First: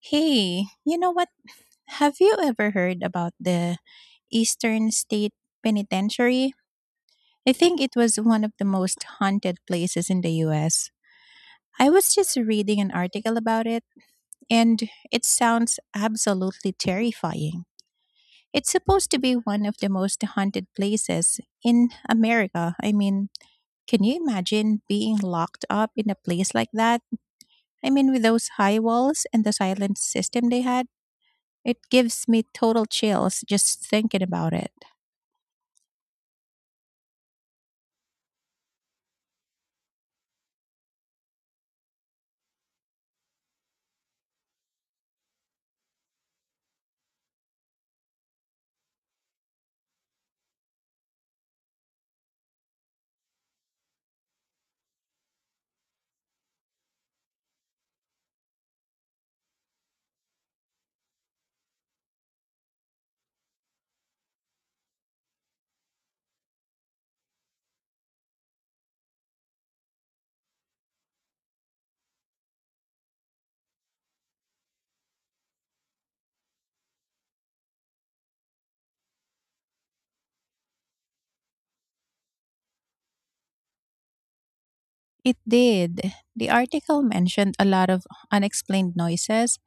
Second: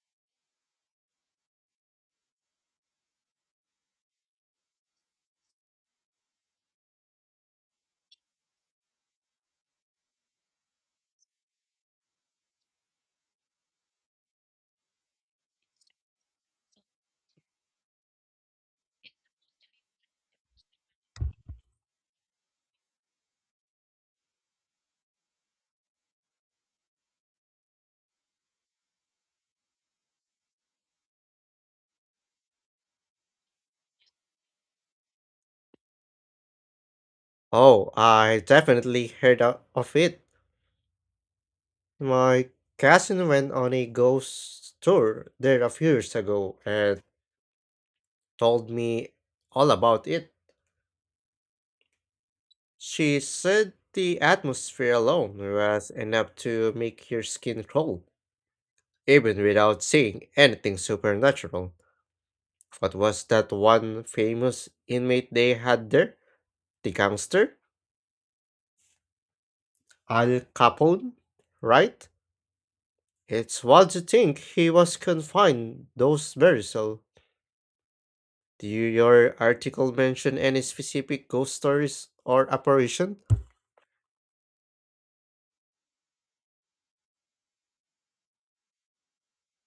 Hey, you know what? Have you ever heard about the Eastern State Penitentiary? I think it was one of the most haunted places in the US. I was just reading an article about it, and it sounds absolutely terrifying. It's supposed to be one of the most haunted places in America. I mean, can you imagine being locked up in a place like that? I mean, with those high walls and the silent system they had? It gives me total chills just thinking about it. Oh, I definitely heard of it. My cousin went on a ghost tour there a few years ago and told me all about it. She said the atmosphere alone was enough to make your skin crawl, even without seeing anything supernatural. What was that one famous inmate they had there? The gangster? Al Capone? Right? It's wild to think he was confined those very cell. Your article mention any specific ghost stories or apparition? It did. The article mentioned a lot of unexplained noises,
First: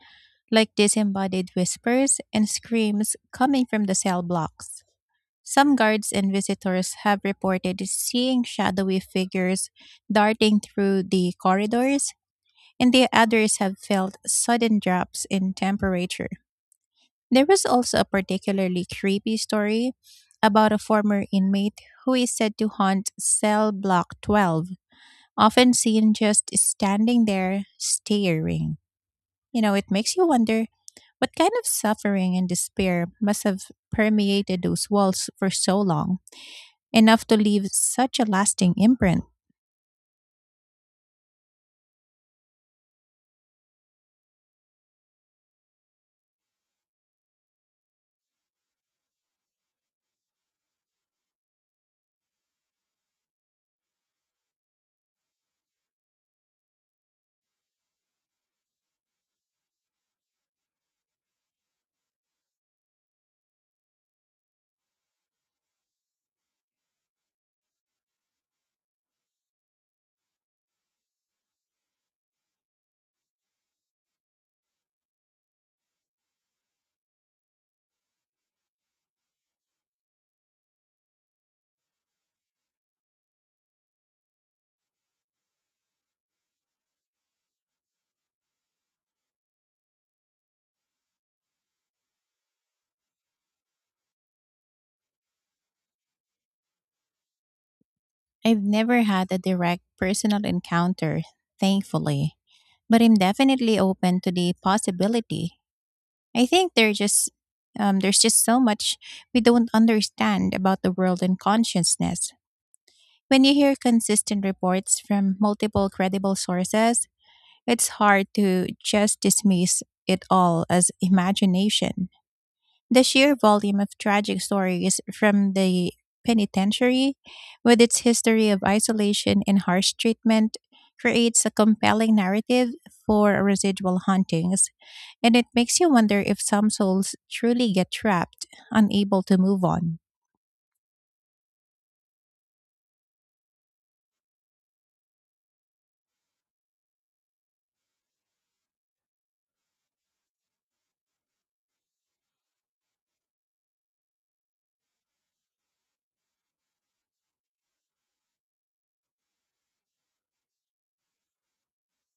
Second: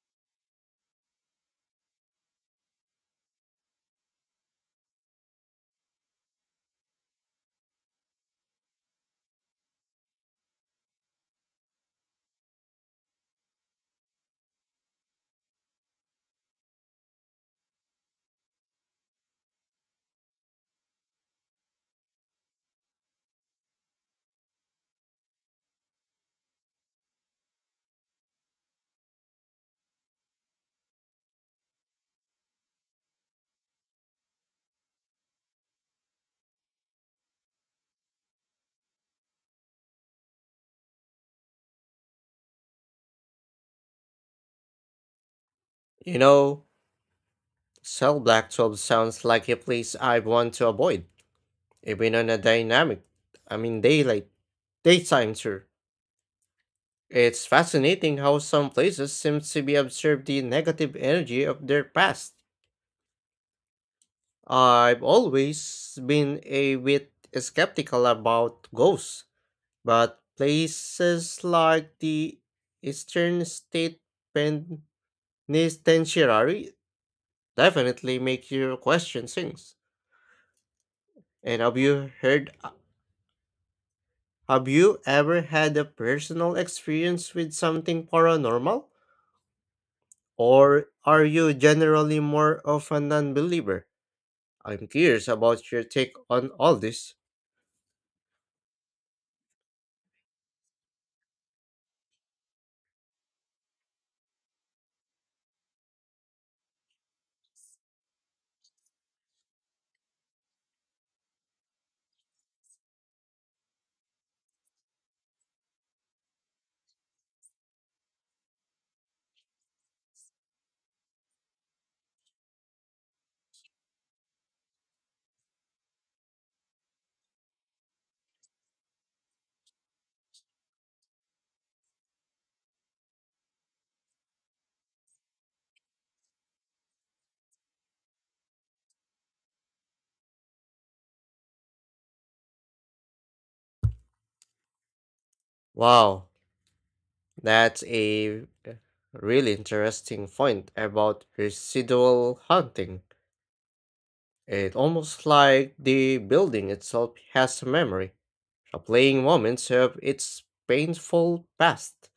like disembodied whispers and screams coming from the cell blocks. Some guards and visitors have reported seeing shadowy figures darting through the corridors, and the others have felt sudden drops in temperature. There was also a particularly creepy story about a former inmate who is said to haunt cell block 12, often seen just standing there staring. You know, it makes you wonder what kind of suffering and despair must have permeated those walls for so long, enough to leave such a lasting imprint. You know, Cell Black 12 sounds like a place I want to avoid, even on a dynamic, I mean daylight, daytime tour. It's fascinating how some places seem to be absorb the negative energy of their past. I've always been a bit skeptical about ghosts, but places like the Eastern State Pen Nitenshirari definitely make you question things. And have you ever had a personal experience with something paranormal? Or are you generally more of a non-believer? I'm curious about your take on all this. I've never had a direct personal encounter, thankfully, but I'm definitely open to the possibility. I think there's just so much we don't understand about the world and consciousness. When you hear consistent reports from multiple credible sources, it's hard to just dismiss it all as imagination. The sheer volume of tragic stories from the penitentiary, with its history of isolation and harsh treatment, creates a compelling narrative for residual hauntings, and it makes you wonder if some souls truly get trapped, unable to move on. Wow, that's a really interesting point about residual haunting. It almost like the building itself has a memory. The playing moments have its painful past.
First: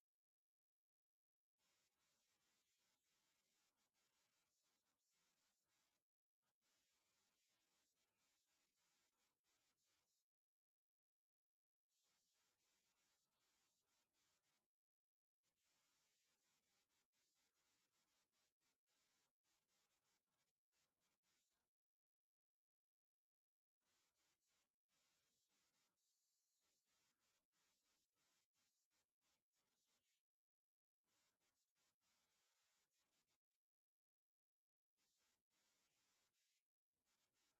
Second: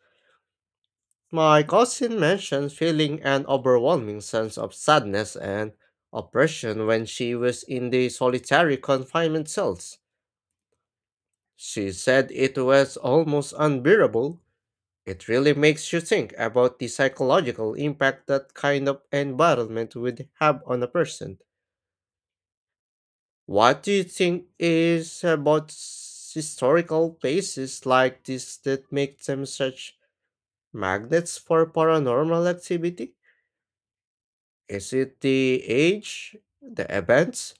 My cousin mentioned feeling an overwhelming sense of sadness and oppression when she was in the solitary confinement cells. She said it was almost unbearable. It really makes you think about the psychological impact that kind of environment would have on a person. What do you think is about historical places like this that make them such magnets for paranormal activity? Is it the age, the events,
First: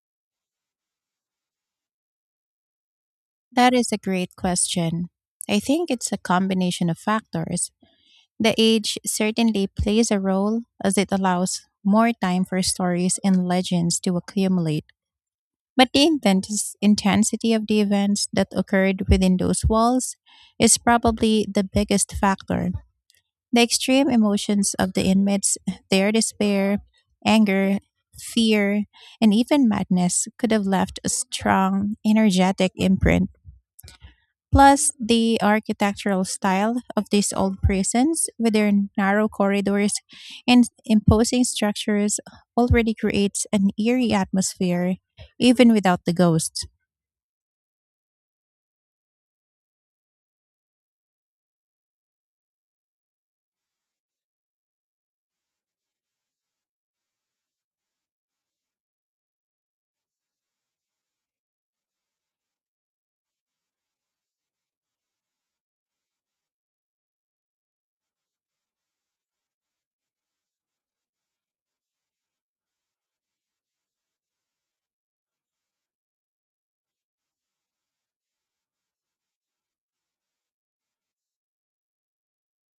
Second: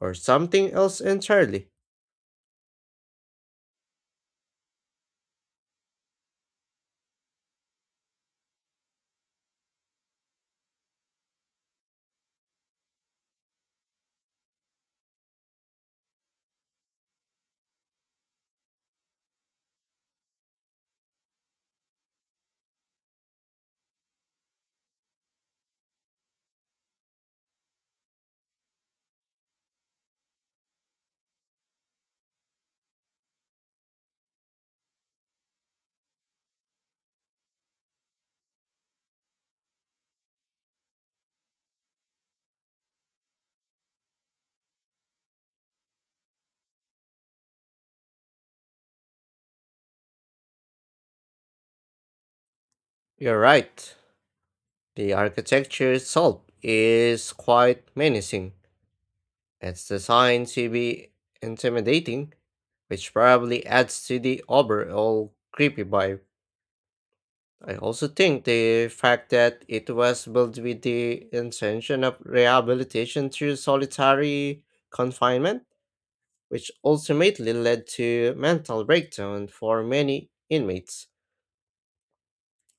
or something else entirely? That is a great question. I think it's a combination of factors. The age certainly plays a role, as it allows more time for stories and legends to accumulate. But the intense intensity of the events that occurred within those walls is probably the biggest factor. The extreme emotions of the inmates, their despair, anger, fear, and even madness could have left a strong, energetic imprint. Plus, the architectural style of these old prisons, with their narrow corridors and imposing structures, already creates an eerie atmosphere, even without the ghosts. You're right. The architecture itself is quite menacing. It's designed to be intimidating, which probably adds to the overall creepy vibe. I also think the fact that it was built with the intention of rehabilitation through solitary confinement, which ultimately led to mental breakdown for many inmates,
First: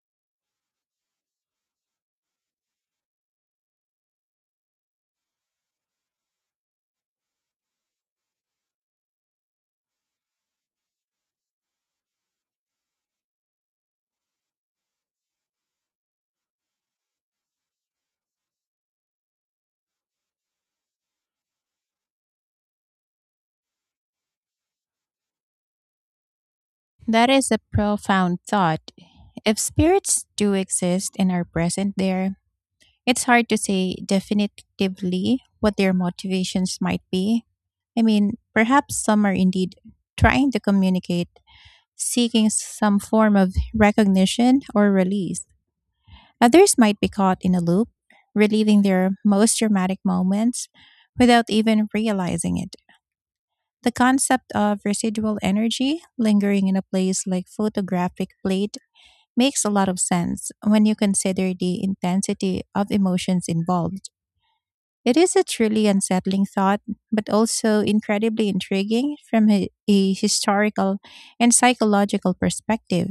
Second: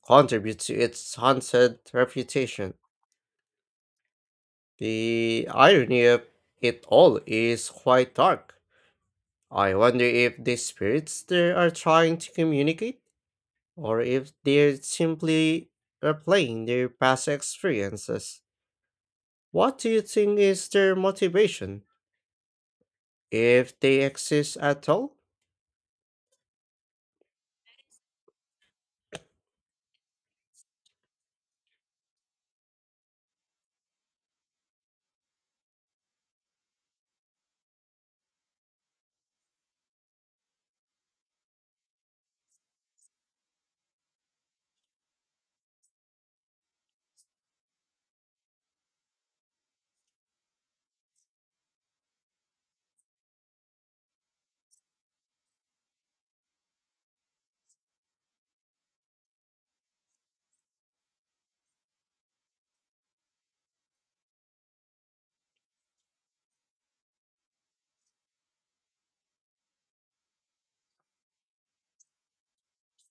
contribute to its haunted reputation. The irony of it all is quite dark. I wonder if the spirits there are trying to communicate, or if they're simply replaying their past experiences. What do you think is their motivation, if they exist at all? That is a profound thought. If spirits do exist and are present there, it's hard to say definitively what their motivations might be. I mean, perhaps some are indeed trying to communicate, seeking some form of recognition or release. Others might be caught in a loop, reliving their most dramatic moments without even realizing it. The concept of residual energy lingering in a place like photographic plate makes a lot of sense when you consider the intensity of emotions involved. It is a truly unsettling thought, but also incredibly intriguing from a historical and psychological perspective.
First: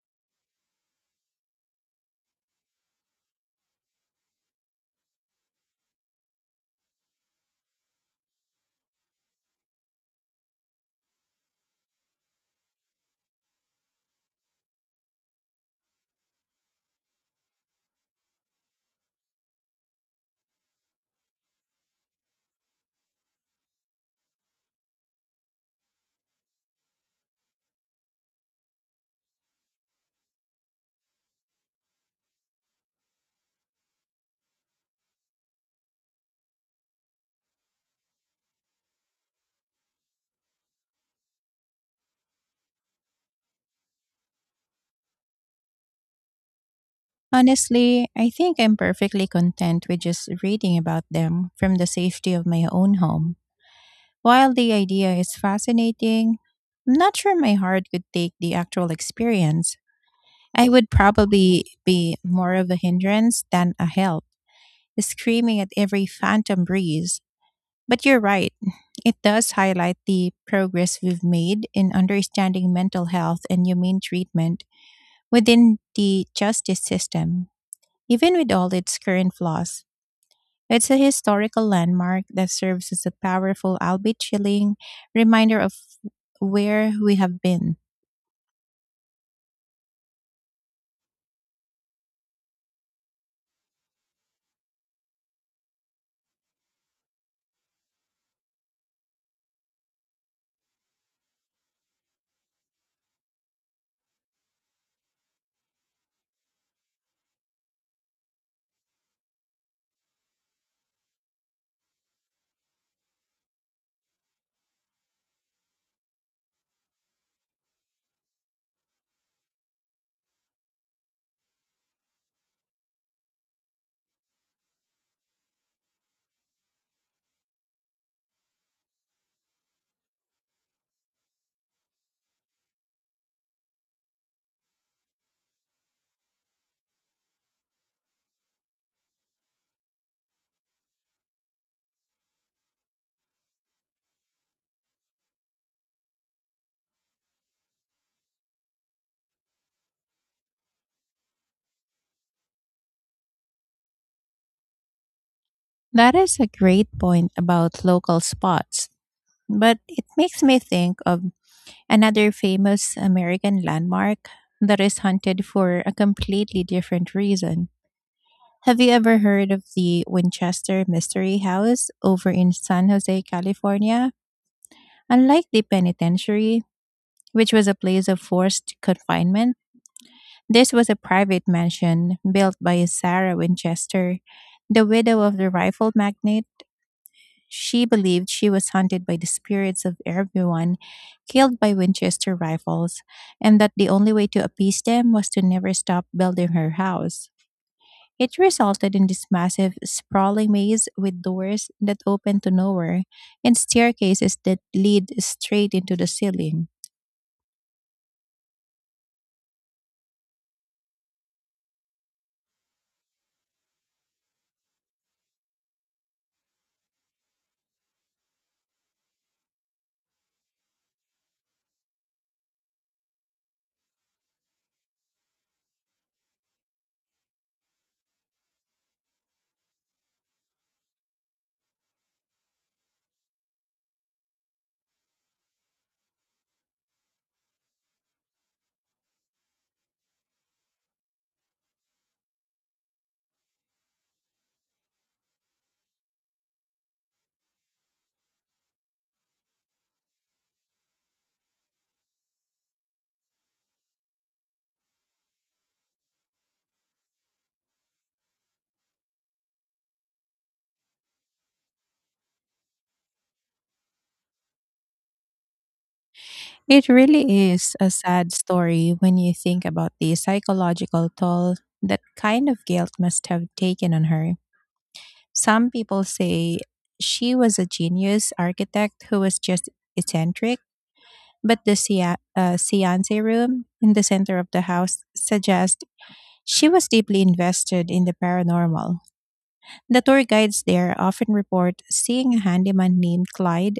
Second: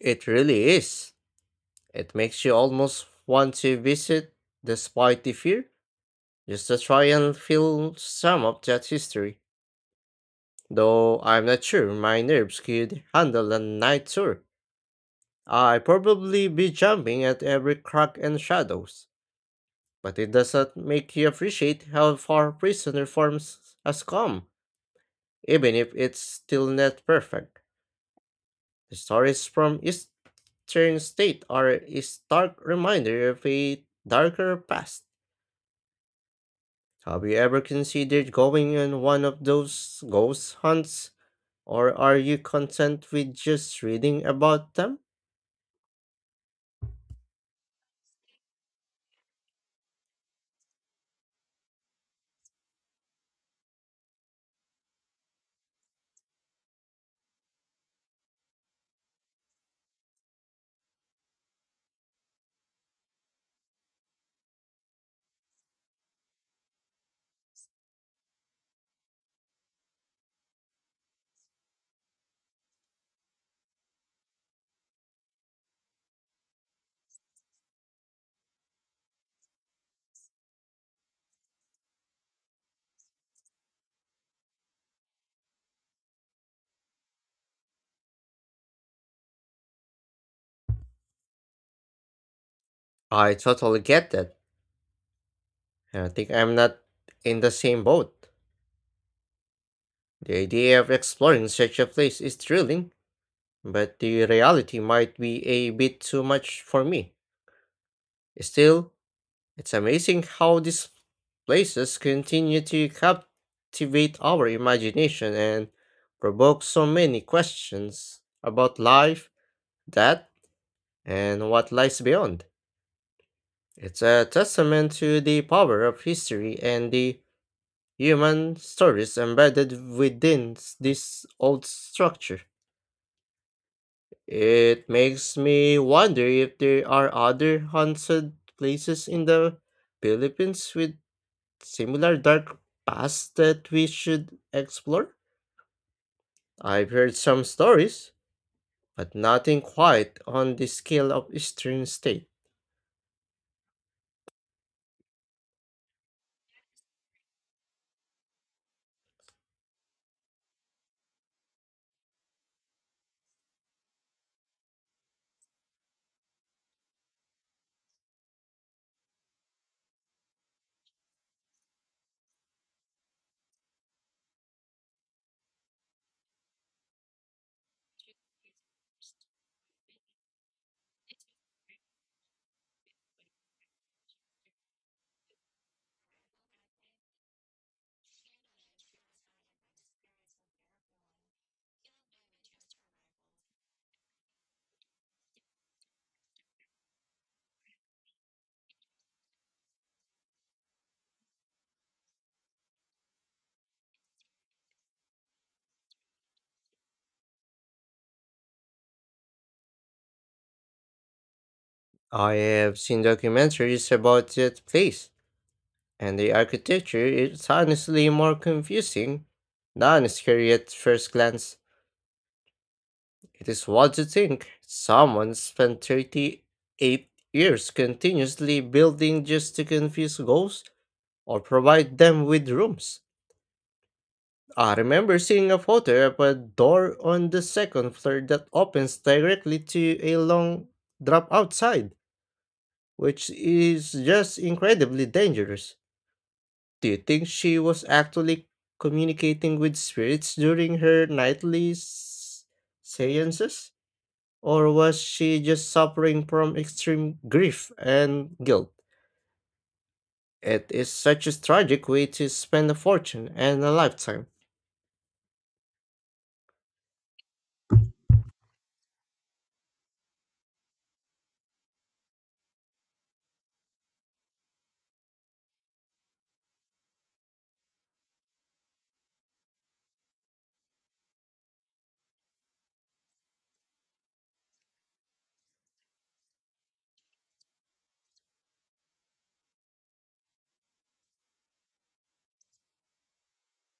It really is. It makes you almost want to visit despite the fear, just to try and feel some of that history. Though I'm not sure my nerves could handle a night tour. I'd probably be jumping at every crack and shadows. But it doesn't make you appreciate how far prison reforms has come, even if it's still not perfect. The stories from Eastern State are a stark reminder of a darker past. Have you ever considered going on one of those ghost hunts, or are you content with just reading about them? Honestly, I think I'm perfectly content with just reading about them from the safety of my own home. While the idea is fascinating, I'm not sure my heart could take the actual experience. I would probably be more of a hindrance than a help, screaming at every phantom breeze. But you're right, it does highlight the progress we've made in understanding mental health and humane treatment within the justice system, even with all its current flaws. It's a historical landmark that serves as a powerful, albeit chilling, reminder of where we have been. I totally get that, and I think I'm not in the same boat. The idea of exploring such a place is thrilling, but the reality might be a bit too much for me. Still, it's amazing how these places continue to captivate our imagination and provoke so many questions about life. That, and what lies beyond. It's a testament to the power of history and the human stories embedded within this old structure. It makes me wonder if there are other haunted places in the Philippines with similar dark past that we should explore. I've heard some stories, but nothing quite on the scale of Eastern State. That is a great point about local spots, but it makes me think of another famous American landmark that is hunted for a completely different reason. Have you ever heard of the Winchester Mystery House over in San Jose, California? Unlike the penitentiary, which was a place of forced confinement, this was a private mansion built by Sarah Winchester, the widow of the rifle magnate. She believed she was haunted by the spirits of everyone killed by Winchester rifles, and that the only way to appease them was to never stop building her house. It resulted in this massive, sprawling maze with doors that open to nowhere and staircases that lead straight into the ceiling. I have seen documentaries about that place, and the architecture is honestly more confusing than scary at first glance. It is what to think. Someone spent 38 years continuously building just to confuse ghosts or provide them with rooms. I remember seeing a photo of a door on the second floor that opens directly to a long drop outside, which is just incredibly dangerous. Do you think she was actually communicating with spirits during her nightly seances? Or was she just suffering from extreme grief and guilt? It is such a tragic way to spend a fortune and a lifetime. It really is a sad story when you think about the psychological toll that kind of guilt must have taken on her. Some people say she was a genius architect who was just eccentric, but the seance room in the center of the house suggests she was deeply invested in the paranormal. The tour guides there often report seeing a handyman named Clyde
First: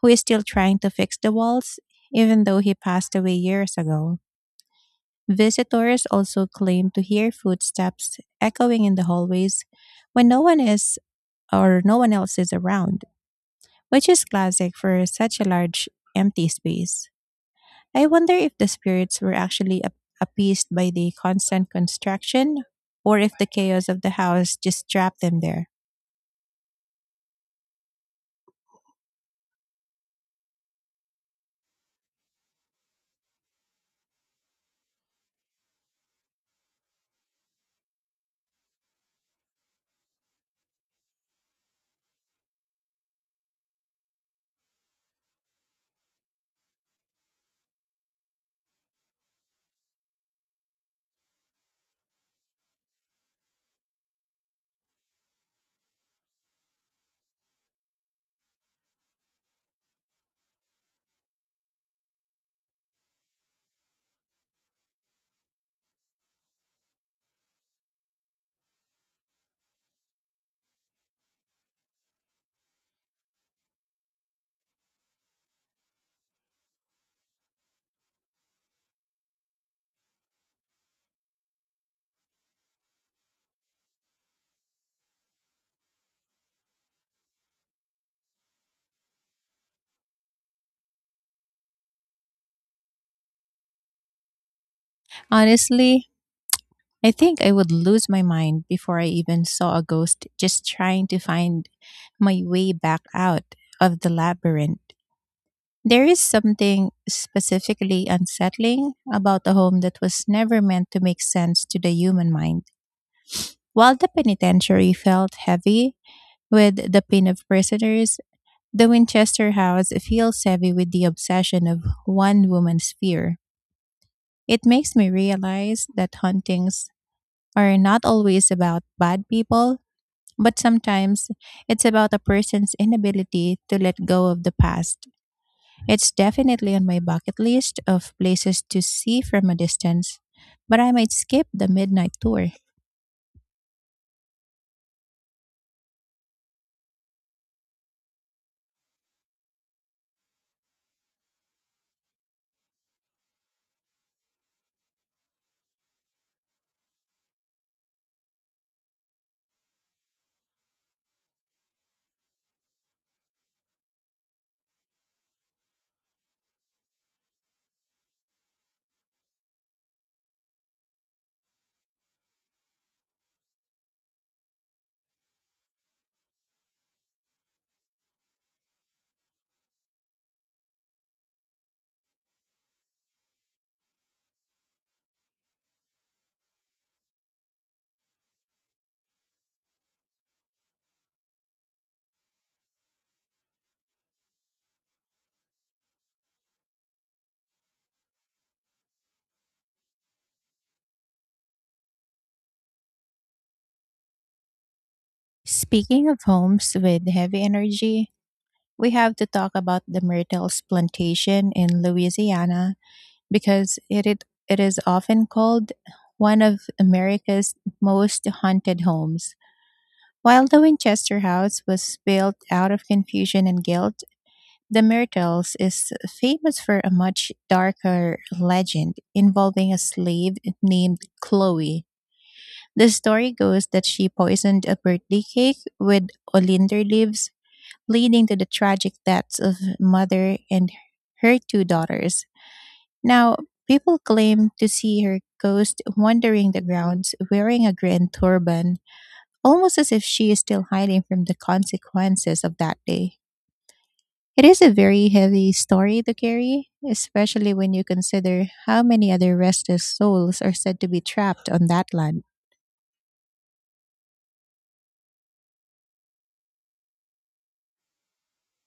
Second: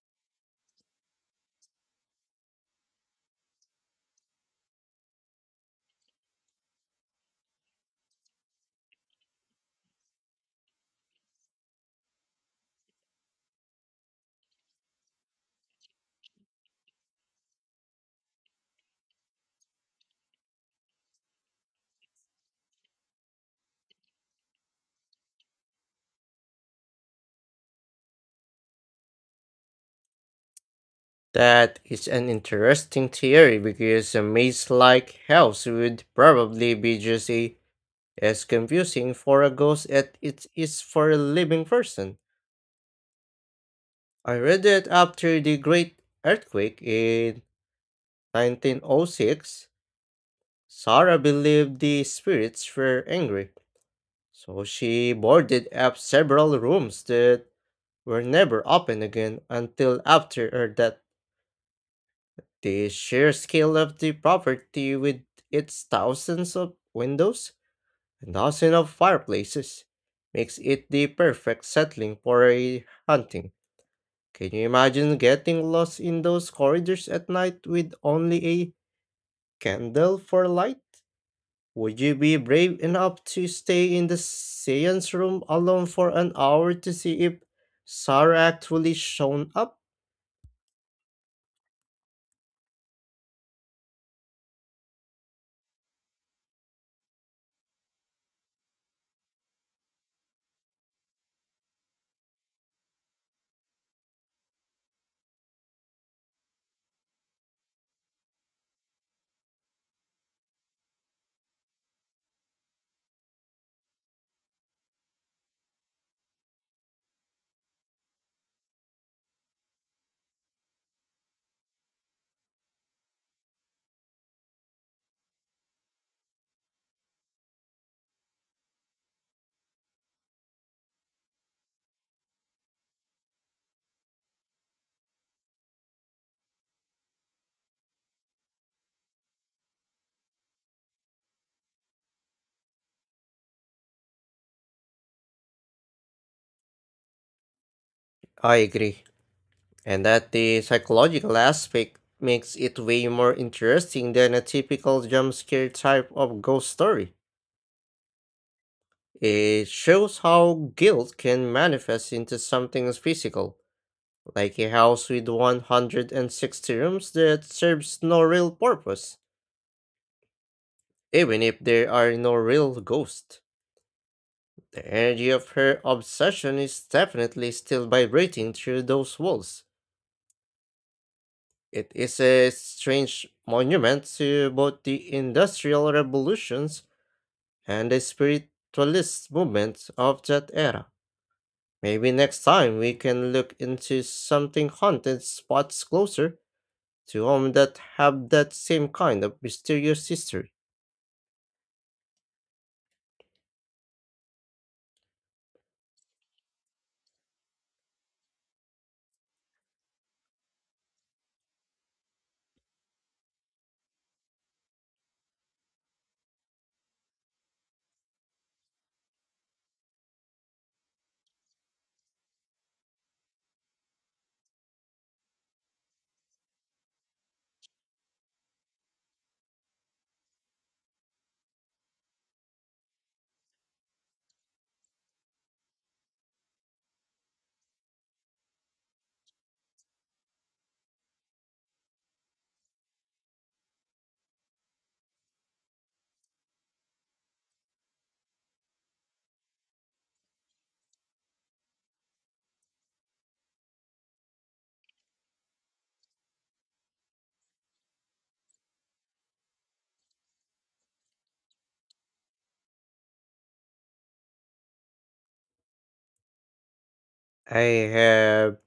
who is still trying to fix the walls, even though he passed away years ago. Visitors also claim to hear footsteps echoing in the hallways when no one else is around, which is classic for such a large, empty space. I wonder if the spirits were actually appeased by the constant construction, or if the chaos of the house just trapped them there. That is an interesting theory because a maze like house would probably be just as confusing for a ghost as it is for a living person. I read that after the Great Earthquake in 1906, Sarah believed the spirits were angry, so she boarded up several rooms that were never opened again until after her death. The sheer scale of the property, with its thousands of windows and dozens of fireplaces, makes it the perfect settling for a hunting. Can you imagine getting lost in those corridors at night with only a candle for light? Would you be brave enough to stay in the seance room alone for an hour to see if Sarah actually shown up? Honestly, I think I would lose my mind before I even saw a ghost, just trying to find my way back out of the labyrinth. There is something specifically unsettling about a home that was never meant to make sense to the human mind. While the penitentiary felt heavy with the pain of prisoners, the Winchester house feels heavy with the obsession of one woman's fear. It makes me realize that hauntings are not always about bad people, but sometimes it's about a person's inability to let go of the past. It's definitely on my bucket list of places to see from a distance, but I might skip the midnight tour. I agree. And that the psychological aspect makes it way more interesting than a typical jump scare type of ghost story. It shows how guilt can manifest into something physical, like a house with 160 rooms that serves no real purpose, even if there are no real ghosts. The energy of her obsession is definitely still vibrating through those walls. It is a strange monument to both the industrial revolutions and the spiritualist movement of that era. Maybe next time we can look into something haunted spots closer to home that have that same kind of mysterious history. Speaking of homes with heavy energy, we have to talk about the Myrtles Plantation in Louisiana, because it is often called one of America's most haunted homes. While the Winchester House was built out of confusion and guilt, the Myrtles is famous for a much darker legend involving a slave named Chloe. The story goes that she poisoned a birthday cake with oleander leaves, leading to the tragic deaths of mother and her two daughters. Now, people claim to see her ghost wandering the grounds wearing a green turban, almost as if she is still hiding from the consequences of that day. It is a very heavy story to carry, especially when you consider how many other restless souls are said to be trapped on that land. I have,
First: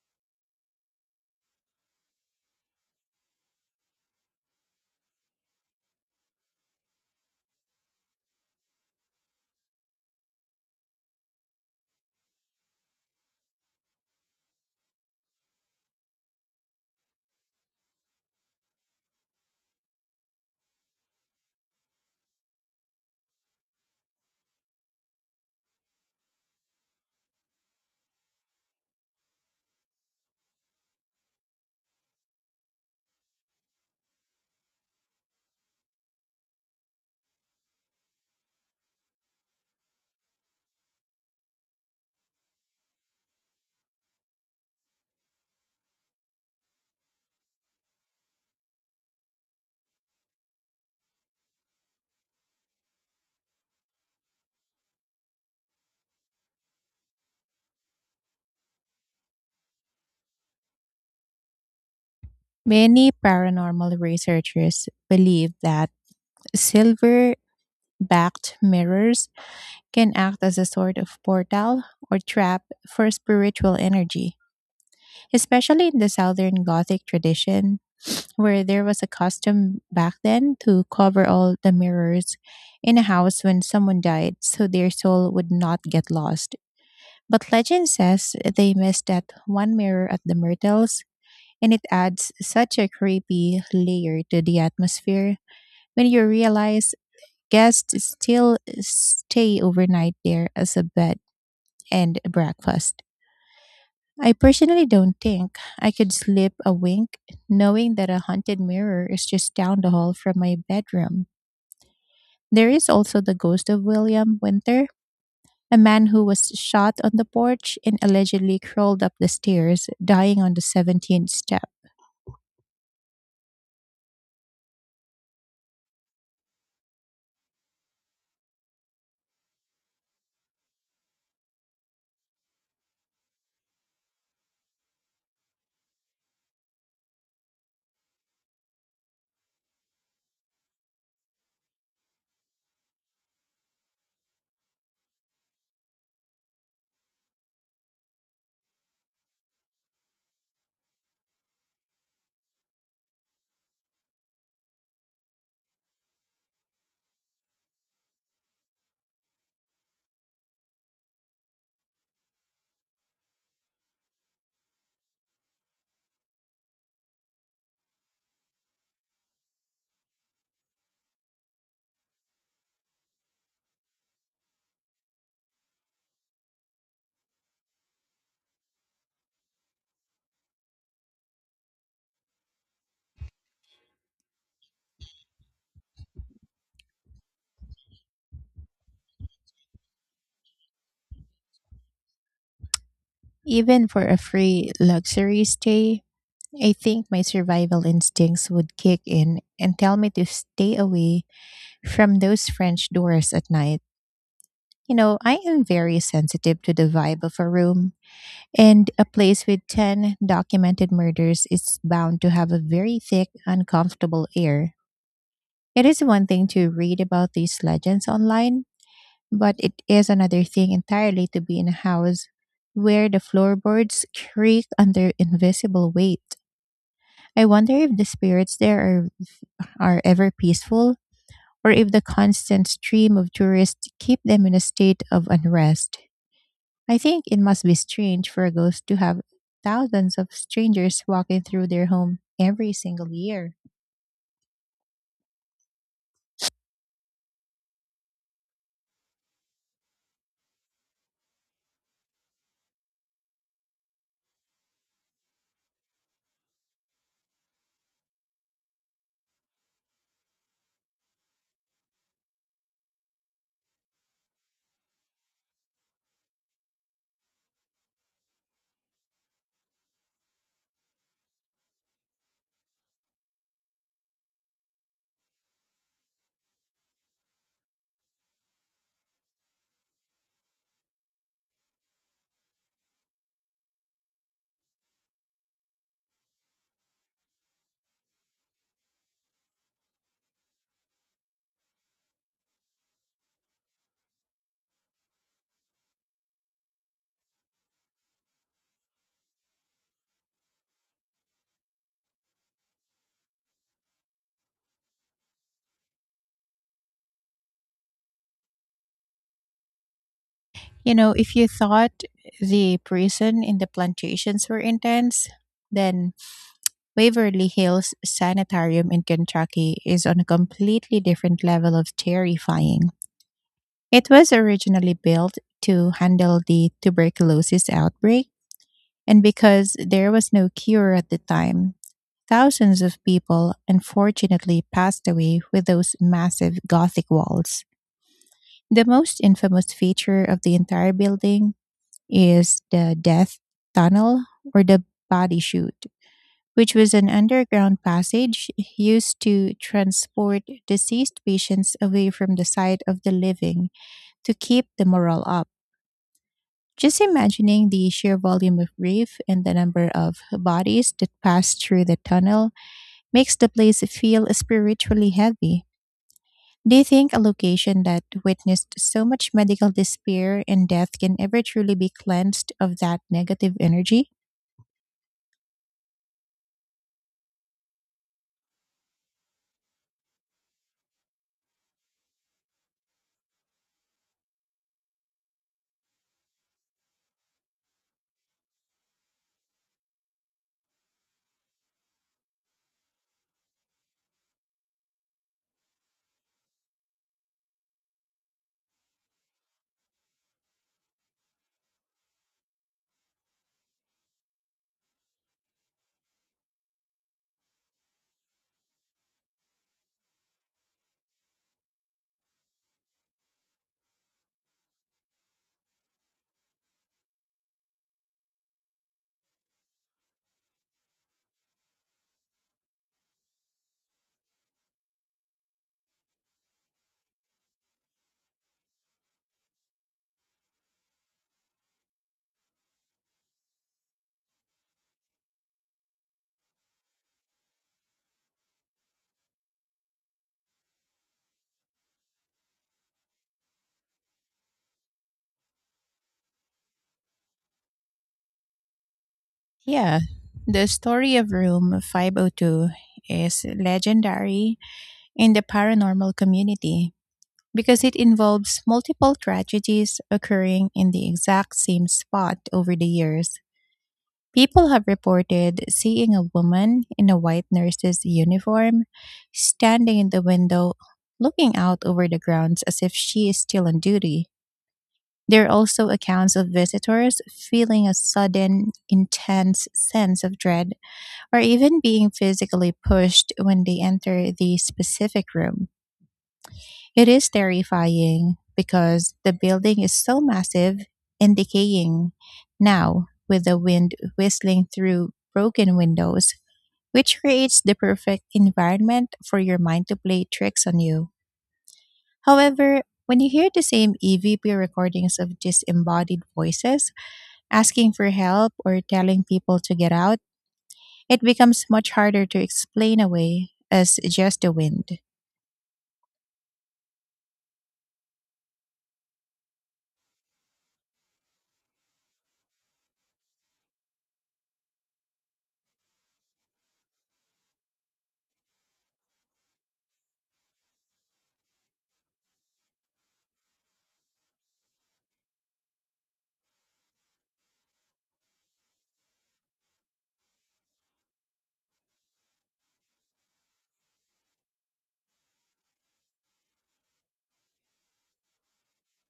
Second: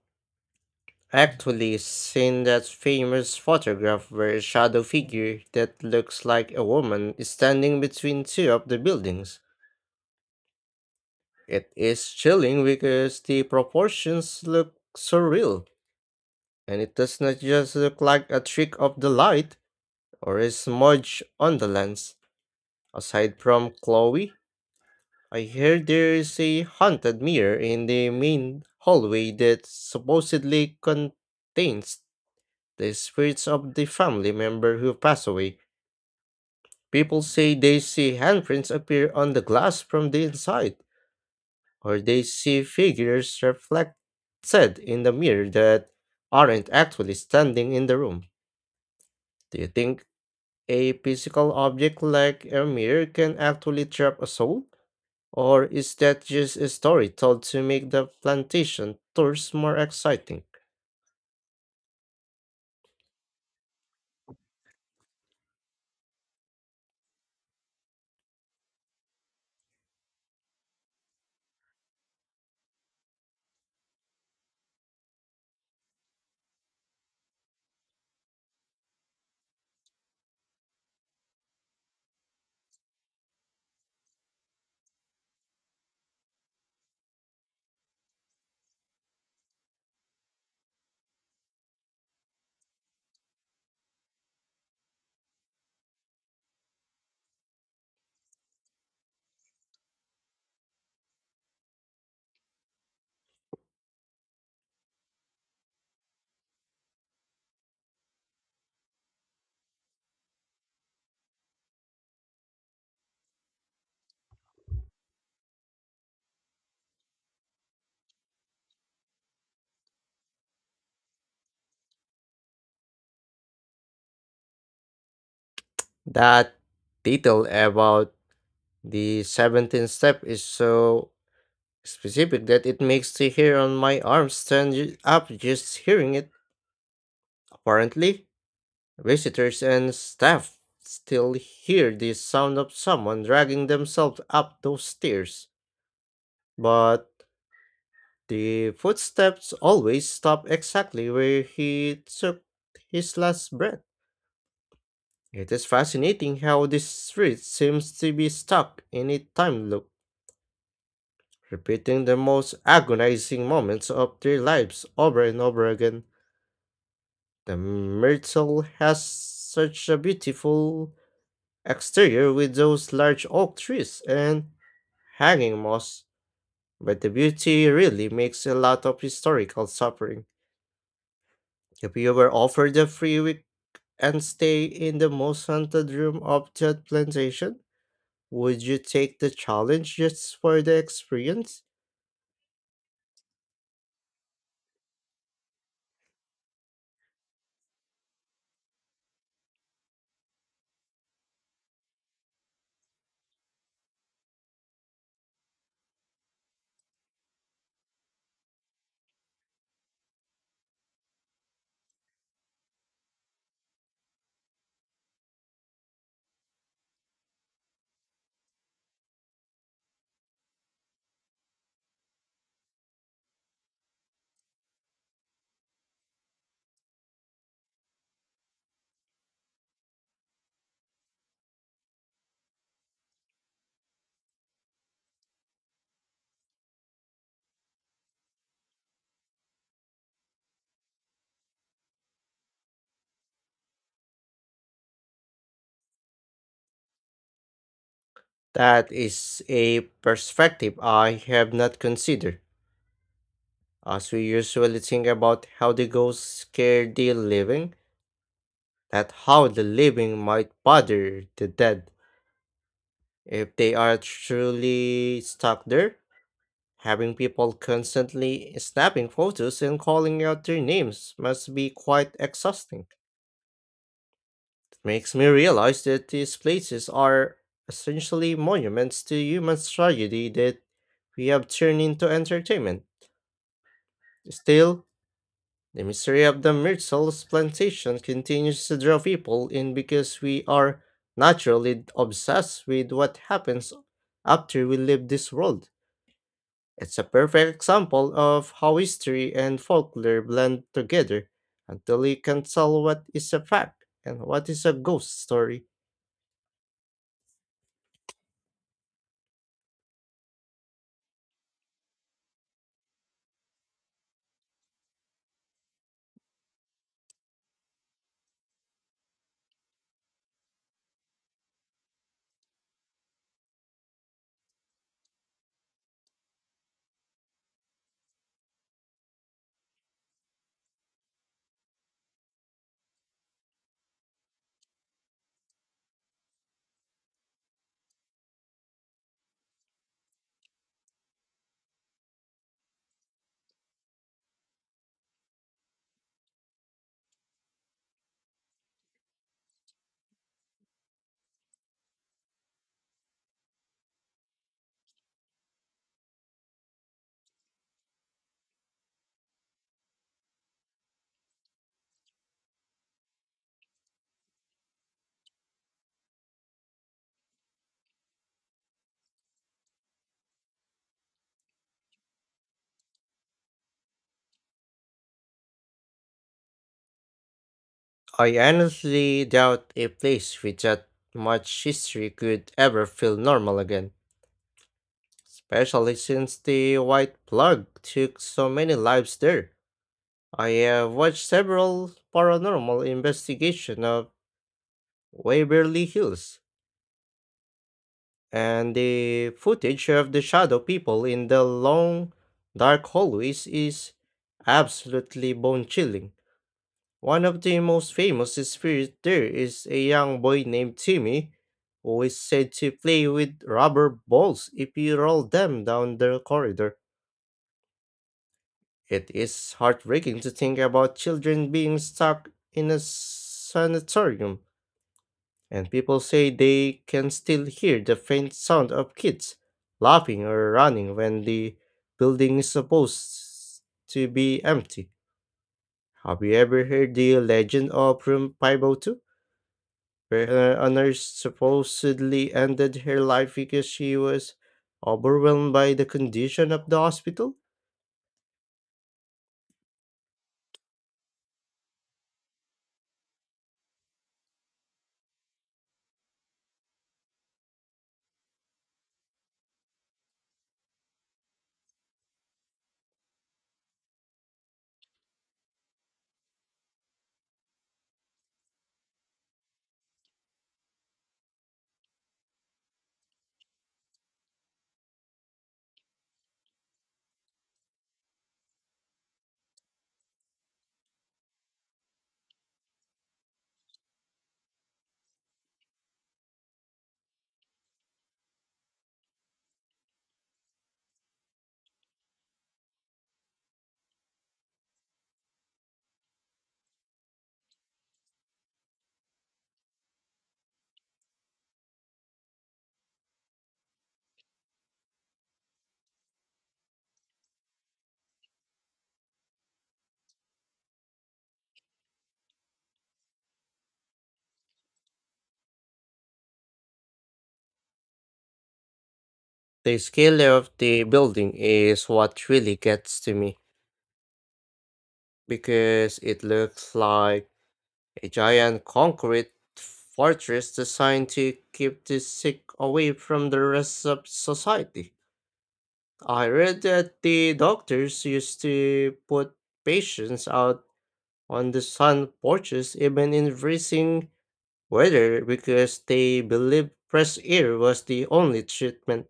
actually, seen that famous photograph where a shadow figure that looks like a woman is standing between two of the buildings. It is chilling because the proportions look surreal, and it does not just look like a trick of the light or a smudge on the lens. Aside from Chloe, I hear there is a haunted mirror in the main hallway that supposedly contains the spirits of the family member who passed away. People say they see handprints appear on the glass from the inside, or they see figures reflected in the mirror that aren't actually standing in the room. Do you think a physical object like a mirror can actually trap a soul? Or is that just a story told to make the plantation tours more exciting? Many paranormal researchers believe that silver backed mirrors can act as a sort of portal or trap for spiritual energy, especially in the Southern Gothic tradition, where there was a custom back then to cover all the mirrors in a house when someone died, so their soul would not get lost. But legend says they missed that one mirror at the Myrtles, and it adds such a creepy layer to the atmosphere when you realize guests still stay overnight there as a bed and breakfast. I personally don't think I could slip a wink knowing that a haunted mirror is just down the hall from my bedroom. There is also the ghost of William Winter, a man who was shot on the porch and allegedly crawled up the stairs, dying on the 17th step. That detail about the 17th step is so specific that it makes the hair on my arm stand up just hearing it. Apparently, visitors and staff still hear the sound of someone dragging themselves up those stairs. But the footsteps always stop exactly where he took his last breath. It is fascinating how this street seems to be stuck in a time loop, repeating the most agonizing moments of their lives over and over again. The Myrtle has such a beautiful exterior with those large oak trees and hanging moss, but the beauty really makes a lot of historical suffering. If you were offered a free week and stay in the most haunted room of that plantation, would you take the challenge just for the experience? Even for a free luxury stay, I think my survival instincts would kick in and tell me to stay away from those French doors at night. You know, I am very sensitive to the vibe of a room, and a place with 10 documented murders is bound to have a very thick, uncomfortable air. It is one thing to read about these legends online, but it is another thing entirely to be in a house where the floorboards creak under invisible weight. I wonder if the spirits there are ever peaceful, or if the constant stream of tourists keep them in a state of unrest. I think it must be strange for a ghost to have thousands of strangers walking through their home every single year. That is a perspective I have not considered, as we usually think about how the ghosts scare the living, that how the living might bother the dead if they are truly stuck there. Having people constantly snapping photos and calling out their names must be quite exhausting. It makes me realize that these places are essentially monuments to human tragedy that we have turned into entertainment. Still, the mystery of the Myrtles plantation continues to draw people in because we are naturally obsessed with what happens after we leave this world. It's a perfect example of how history and folklore blend together until you can tell what is a fact and what is a ghost story. You know, if you thought the prison in the plantations were intense, then Waverly Hills Sanitarium in Kentucky is on a completely different level of terrifying. It was originally built to handle the tuberculosis outbreak, and because there was no cure at the time, thousands of people unfortunately passed away with those massive Gothic walls. The most infamous feature of the entire building is the Death Tunnel, or the Body Chute, which was an underground passage used to transport deceased patients away from the site of the living, to keep the morale up. Just imagining the sheer volume of grief and the number of bodies that pass through the tunnel makes the place feel spiritually heavy. Do you think a location that witnessed so much medical despair and death can ever truly be cleansed of that negative energy? I honestly doubt a place with that much history could ever feel normal again, especially since the white plague took so many lives there. I have watched several paranormal investigation of Waverly Hills, and the footage of the shadow people in the long dark hallways is absolutely bone chilling. One of the most famous spirits there is a young boy named Timmy who is said to play with rubber balls if you roll them down the corridor. It is heartbreaking to think about children being stuck in a sanitarium, and people say they can still hear the faint sound of kids laughing or running when the building is supposed to be empty. Have you ever heard the legend of Room 502, where a nurse supposedly ended her life because she was overwhelmed by the condition of the hospital? Yeah. The story of Room 502 is legendary in the paranormal community because it involves multiple tragedies occurring in the exact same spot over the years. People have reported seeing a woman in a white nurse's uniform standing in the window, looking out over the grounds as if she is still on duty. There are also accounts of visitors feeling a sudden, intense sense of dread, or even being physically pushed when they enter the specific room. It is terrifying because the building is so massive and decaying now, with the wind whistling through broken windows, which creates the perfect environment for your mind to play tricks on you. However, when you hear the same EVP recordings of disembodied voices asking for help or telling people to get out, it becomes much harder to explain away as just the wind. The scale of the building is what really gets to me because it looks like a giant concrete fortress designed to keep the sick away from the rest of society. I read that the doctors used to put patients out on the sun porches even in freezing weather because they believed fresh air was the only treatment,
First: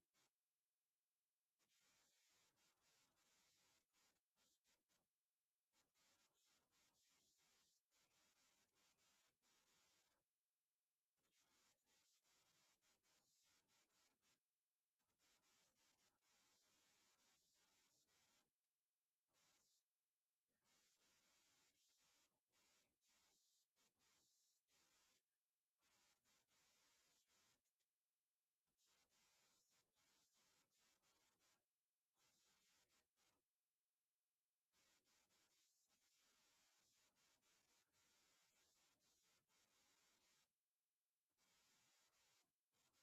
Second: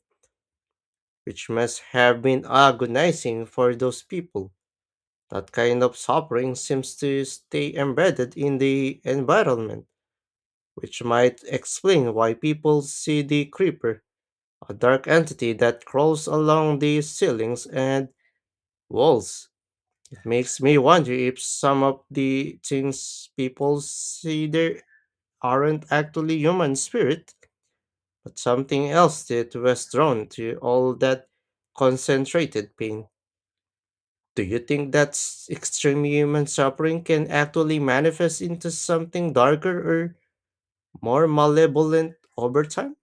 which must have been agonizing for those people. That kind of suffering seems to stay embedded in the environment, which might explain why people see the creeper, a dark entity that crawls along the ceilings and walls. It makes me wonder if some of the things people see there aren't actually human spirit, but something else that was drawn to all that concentrated pain. Do you think that extreme human suffering can actually manifest into something darker or more malevolent over time?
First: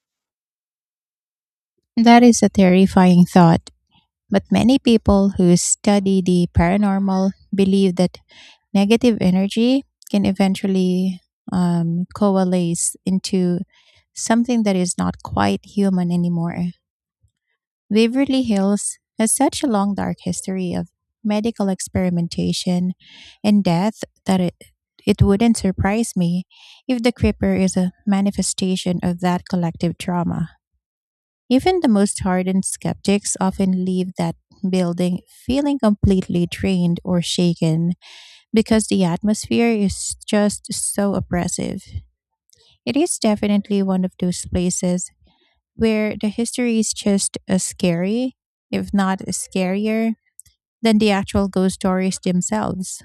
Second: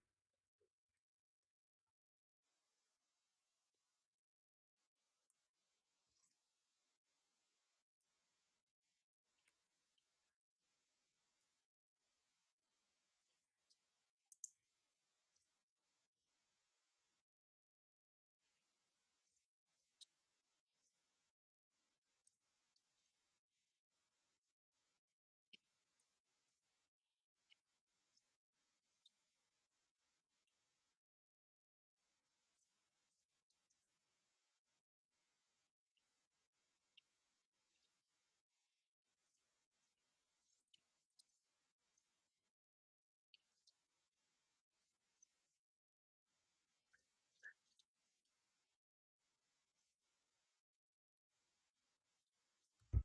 That is a terrifying thought, but many people who study the paranormal believe that negative energy can eventually coalesce into something that is not quite human anymore. Waverly Hills has such a long, dark history of medical experimentation and death that it wouldn't surprise me if the creeper is a manifestation of that collective trauma. Even the most hardened skeptics often leave that building feeling completely drained or shaken, because the atmosphere is just so oppressive. It is definitely one of those places where the history is just as scary, if not scarier, than the actual ghost stories themselves.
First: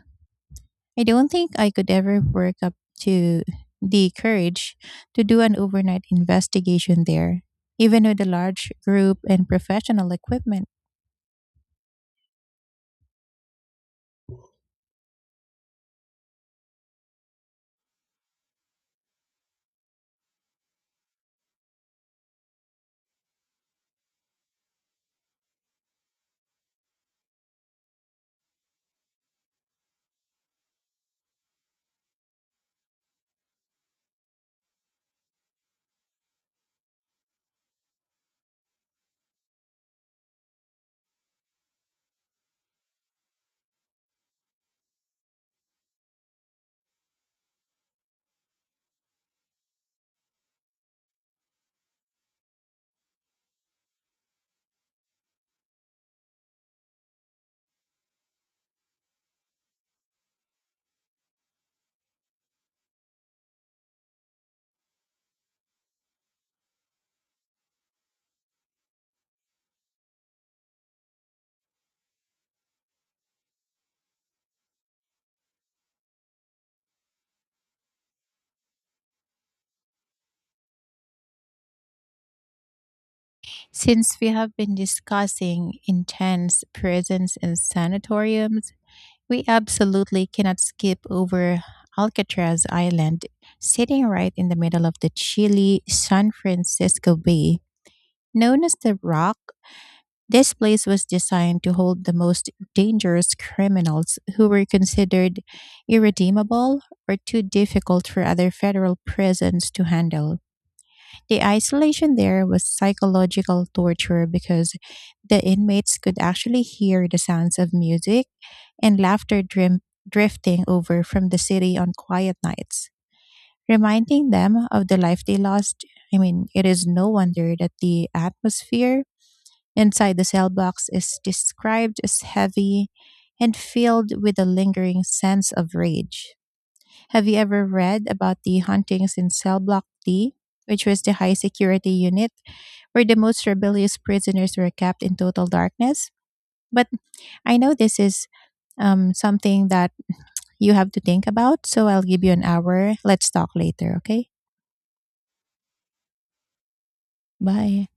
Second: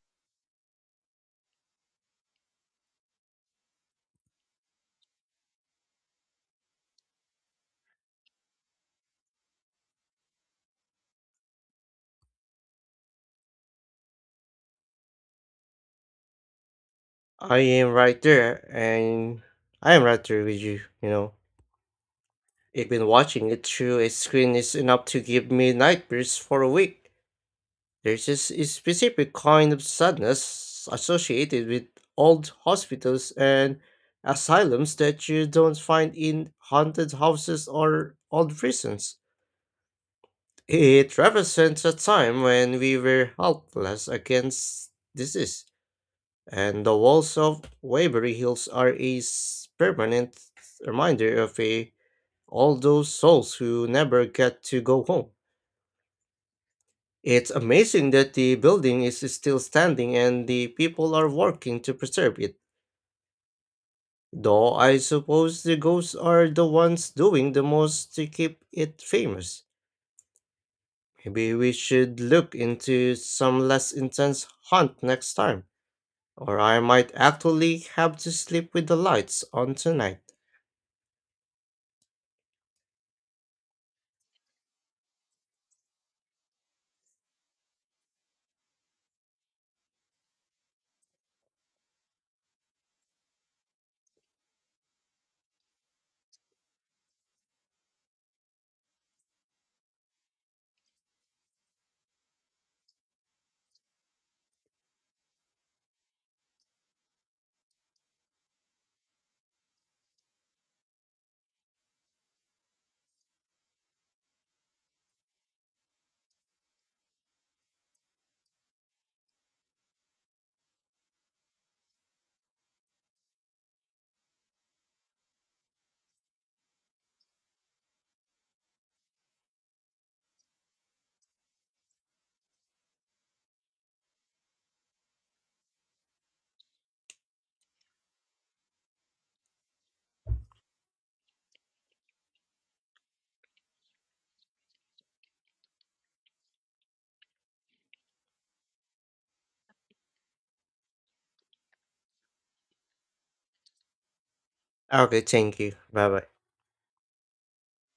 I don't think I could ever work up to the courage to do an overnight investigation there, even with a large group and professional equipment. I am right there, and I am right there with you, you know. Even watching it through a screen is enough to give me nightmares for a week. There's just a specific kind of sadness associated with old hospitals and asylums that you don't find in haunted houses or old prisons. It represents a time when we were helpless against disease, and the walls of Waverly Hills are a permanent reminder of a all those souls who never get to go home. It's amazing that the building is still standing and the people are working to preserve it. Though I suppose the ghosts are the ones doing the most to keep it famous. Maybe we should look into some less intense haunt next time, or I might actually have to sleep with the lights on tonight. Since we have been discussing intense prisons and sanatoriums, we absolutely cannot skip over Alcatraz Island, sitting right in the middle of the chilly San Francisco Bay. Known as the Rock, this place was designed to hold the most dangerous criminals who were considered irredeemable or too difficult for other federal prisons to handle. The isolation there was psychological torture, because the inmates could actually hear the sounds of music and laughter drifting over from the city on quiet nights, reminding them of the life they lost. I mean, it is no wonder that the atmosphere inside the cell box is described as heavy and filled with a lingering sense of rage. Have you ever read about the hauntings in Cell Block D, which was the high security unit where the most rebellious prisoners were kept in total darkness? But I know this is something that you have to think about, so I'll give you an hour. Let's talk later, okay? Ah, okay, thank you. Bye bye. Bye.